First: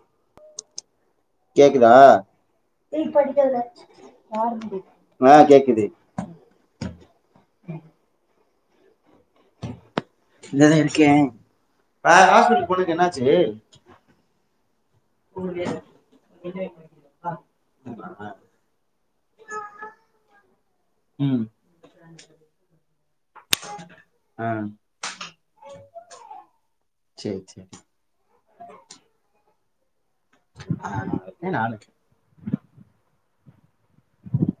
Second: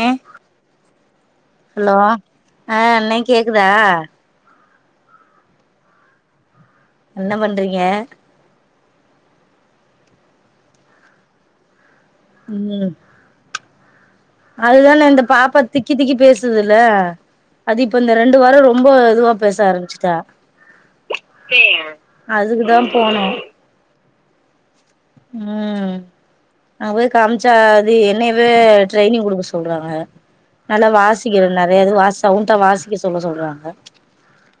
ஏ hello கேக்குதா ஆ அண்ணே கேக்குதா ஆ கேக்குது என்ன பண்றீங்க இங்கதே இருக்கே வேற ஹாஸ்பிட்டல் போனதுக்கு என்னாச்சு அதுதாணே இந்த பாப்பா திக்கி திக்கி பேசுதுல அது இப்ப இந்த ரெண்டு வாரோ ரொம்ப இதுவா பேச ஆரம்பிச்சுட்டா ம் அதுகுதான் போனே ஆ உம் அங்க போய் சேரி காம்ச்சா சேரி அது என்னயவே ட்ரைனிங் குடுக்க சொ சொல்றாங்க நல்லா ஆ வாசிக்க ஏ விட்னும் நானு நெறைய இது வாஸ் சவுண்டா வாசிக்க சொல்ல சொல்றாங்க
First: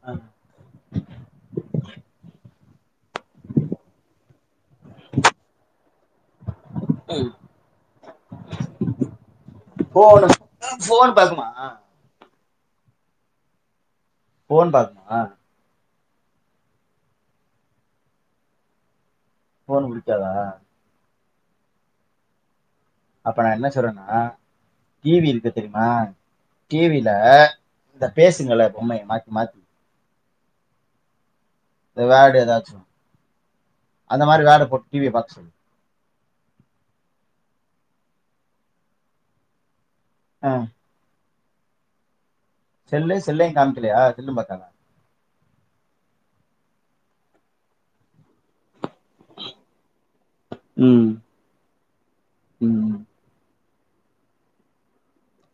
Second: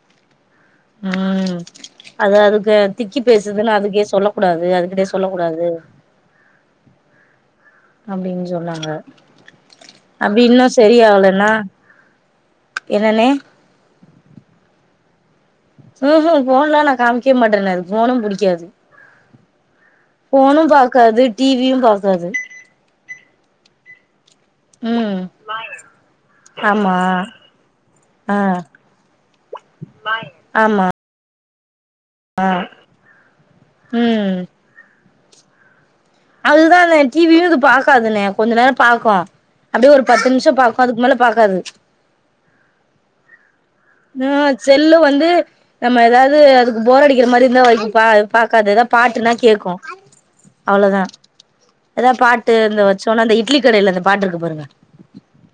ஆ ஆ உம் அது அது அ திக்கி பேசுதுன்னு அதுக்கே சொல்லக் கூடாது சொல்ல கூடாது அப்டின் சொன்னாங்க ஃபோனு அப்டி இன்னும் ஃபோன் பாக்குமா சரியாகலன்னா என்னணே ஃபோன் பாக்குமா ம்ஹும் ஃபோன்லா நா காமிக்வே மாட்டனே அதுக்கு ஃபோனு புடிக்காது ஃபோன் புடிக்காதா ஃபோனும் பாக்காது டி வியு பாக்காது அப்ப நா என்ன சொல்றேனா டி ம் வி இருக்கு தெரியுமா டி ஆமா வில இந்த ஆ பேசுங்கள பொம்மய மாத்தி மாத் ஆமா வேடு ஏதாச்சு அந்த மாரி வேட போட் டி விய பாக்க சொல்லு அதுதாணே டி வியு இது பாக்காதுணே கொஞ்ச நேர பாக்கு அப்டியே ஒரு பத்து ஆ நிமிஷ பாக்கு அதுக்கு மேல பாக் காது செல்லு செல்லயு காமி ஆ செல்லு வந்து நம்ம ஏதாவது போர் அடிக்குற மாரி இருந்தா பா பா பாக்காது பாட்டுனா கேக்கு அவ்ளோதா ம் எதாது பாட்டு இந்த ம் வச்சோன்னா இந்த இ இட்லிக்கடையில அந்த பாட்டு இருக்கு பாருங்க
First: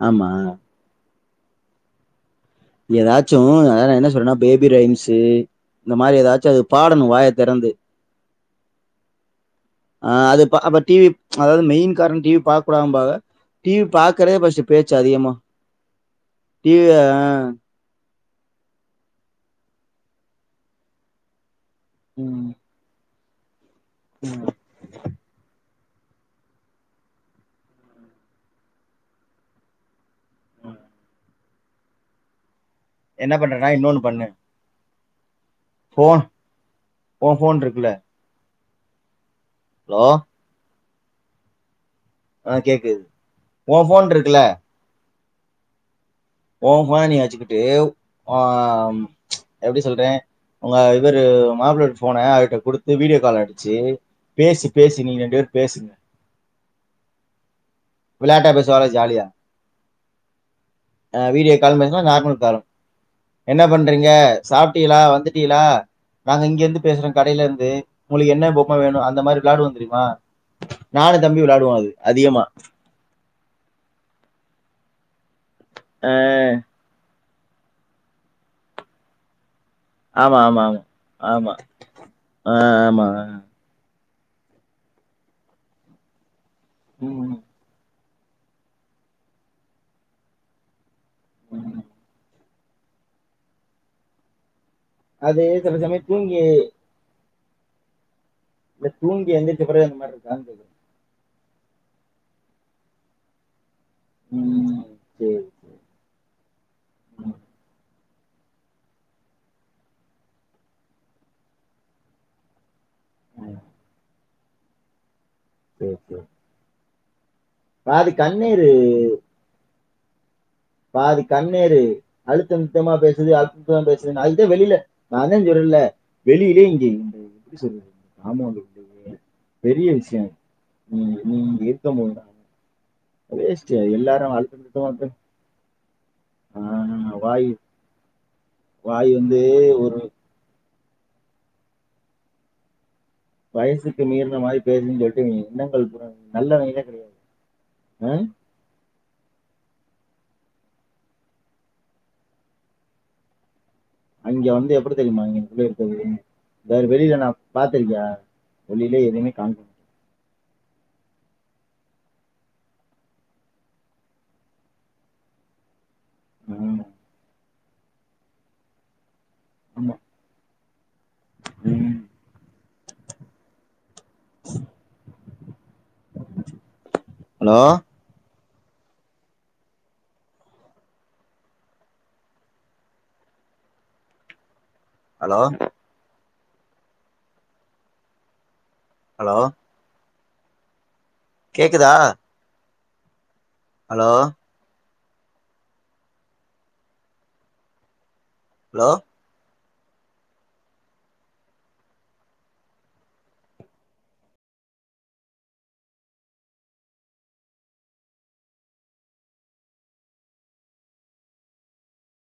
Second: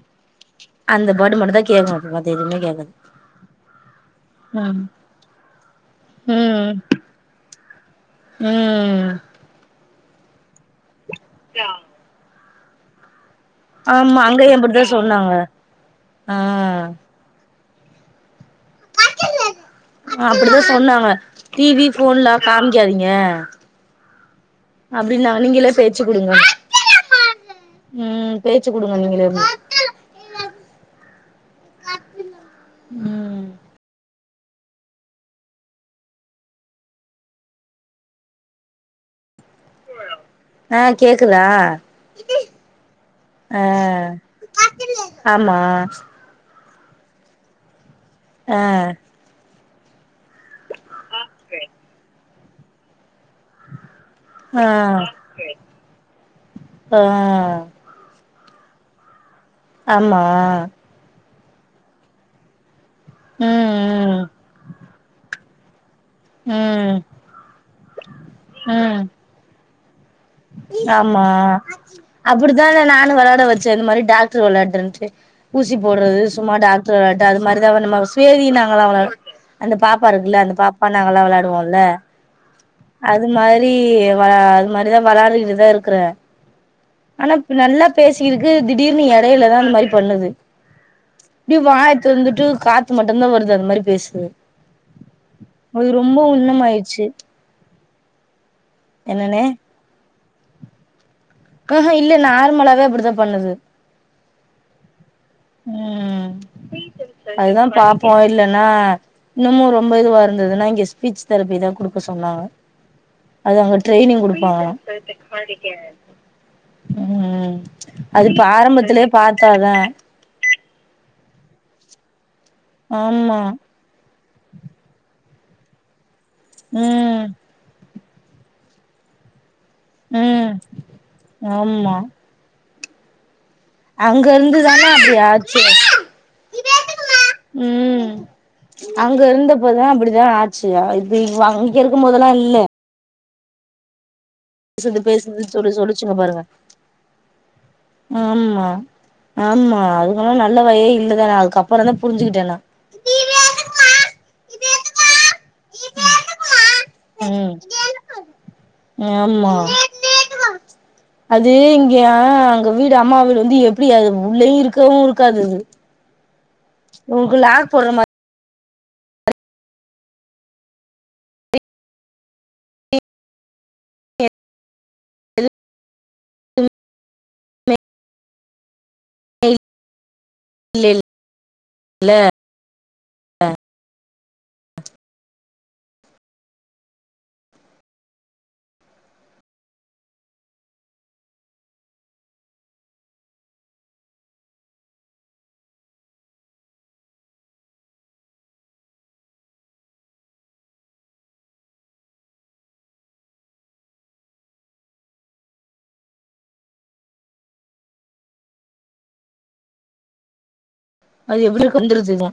ஆமா இந்த பாட்டு மட்டு தா கேக்கு [unintelligible] கேக்காது ஏதாச்சு அதாவ நா என்ன சொல்றன்னா பேபி ம் ரைம்ஸு இந்த மாரி ஏதாச்சு அது ம் பாடணு வாய தொறந்து ம் ஆ அதுப்ப அப்ப டிவி அதாவது மெயின் காரன டிவி பாக் புடாம்பாக டிவி ஆமா பாக்குறே அங்கயு ஃபஸ்ட் அப்டிதா பேச்சு அதிகமா சொன்னாங்க ஆ டிவி ஆ அப்டிதா சொன்னாங்க டிவி ஃபோன்லா ம் காமிக்காதீங்க ம் அப்டிநாங்க நீங்கலே பேச் ச்சி குடுங்க ம் பேச்சு குடுங்க நீங்களே அப்டினு ம் என்ன ம் பண்றனா இன்னொன்னு பண்ணு ஃபோன் ஒ ஃபோன் இருக்குல ஹலோ ஆ கேக்குதா ஆ கேக்குது ஆ உ ஃபோன் இருக்குல ஆமா உ ஃபோன நீ வெச்சிகிட்டு ஒ ஆ ம் எப்டி சொல்றே உங்க இவரு மாப்ளயோட ஃபோன அது ட குடுத்து வீடி யோ கால் அடிச்சி ஆ பேசு பேசு நீங்க ரெண்டு பேரு பேசுங்க ஆ வெளையாட்டா பேசுவாங்க ஜாலியா ஆமா ஆ வீடியோ காலு பேசலா நார்மல் காலு ம் என்ன பண்றிங்க சாப்ட்டிகளா வந்துட் டிகளா நாங்க இங்கிருந்து ம் பேசறோ கடைல இருந்து உங்களுக்கு என்ன பொம்ம வேணு அந்த மாரி விளாடுவோ தெரி அ ஆம்மா அதிகமா அப்புடி த்த அத நானு வெளாட வெச்சே இந்த மாரி டாக்ட்ரு வெளாடுன்ட்டு ஊசி அ போட்றது சும்மா டாக்ட்ர வ ட்ட அது மாரிதா அவ நம்மவ் சேரின்னாங்கலா அவள அந்த பாப்பா ஆமா இருக்குல்ல அந்த ஆமா ஆமா பாப்பா நாங்கல்லா ஆமா வெளயாடுவோல்ல ஆ ஆமா அது மாரி வ அது மார் ரிதா வெளாடிகிட்டு தா இருக்குறே ம் அனா இப் நல்லாத் பேசிகிருக்கு திடீர்னு எடையில தா அந்த மாரி பண்ணுது ப்டு ம் வாய தொறந்துட்டு காத்து மட்டுந்தா வருது அது மாரி பேசுது சில அது சமயோ ரொம்ப தூங்கி உண்ணமாயிர்ச்சு இல்ல தூங்கி எந்திரிச்ச பிறகு அந்த மார்ருக்கான் கேக்ற கஹ இல்ல நார்மலாவே அப்புடிதா பண்ணுது ம் சேரி சேரி ம் ம் அதுதா பாப்போ இல்லன்னா இன்னுமு ரொம்ப இதுவா இருந்துதுனா இங்க ஸ்பீச் தெரப்பி தா குடுக்க சொன்னாங்க அது அங்க ட்ரெய்னிங் குடு பாங்களா சேரி சேரி [unintelligible] அது இப்ப ஆரம்பத்தலியே பாத்தாதா பாதி கண்ணேரு அழுத்த நித்தமா பேசுது ஆமா அத்தா பேசுது அதுக்குத்தா வெளில நாந்தாஞ் சொருவில்ல வெளியிலே இங்கே இந்த ம் எப்டி சொல்றது நாமு வந்து இப்டி பெரிய விஷ்யோ அது ம் நீ நீ இங்க ஆமா இருக்கம் மோதுதா அங்க இருந்துதானே நித்தமா அப்பிடி பே- ஆச்சு ஆஹ் வாய் ம் வாய் அங்க வந்து இருந்தப்போதா ஒரு அப்பிடிதா ஆச்சு தியா இது இங் வா இங்கிருக்கும் மோதுலா இல்ல வயசுக்கு மீர் ன மாரி பேசுது பேசுனின் சொல்ட்டு இவிங்க பேசுது சொல்லி எண்ணங்கள் புரா சொல்லிச்சுங்க பாருங்க நல்லவங்கிளே கெடையாது அ ஆம்மா அதுக்கல்லா நல்ல வாயே இல்லதான அதுக்கப்றந்தா புரிஞ்சுகிட்டே நா அய்ங்க வந்து எப்புடு தெரியிமா அவிங்க இங் உள்ள இருக்குறது வேற வெளியில நா ம் பாத்துருக்கியா வெளியிலே எதையுமே ஆமா காம் அது இங்க அங்க வீடு அம்மா வீடு வந்து எப்டி அது உள்ளயு இருக்கவு இருக்காது அது ஆஹ் உங்களாக் தொடுறமா அமா ம் [inaudible] ஹலோ [inaudible] ஹலோ ஹலோ கேக்குதா ஹலோ ஹலோ அது எப்டியோ கொறஞ்சுருச்சுன்ன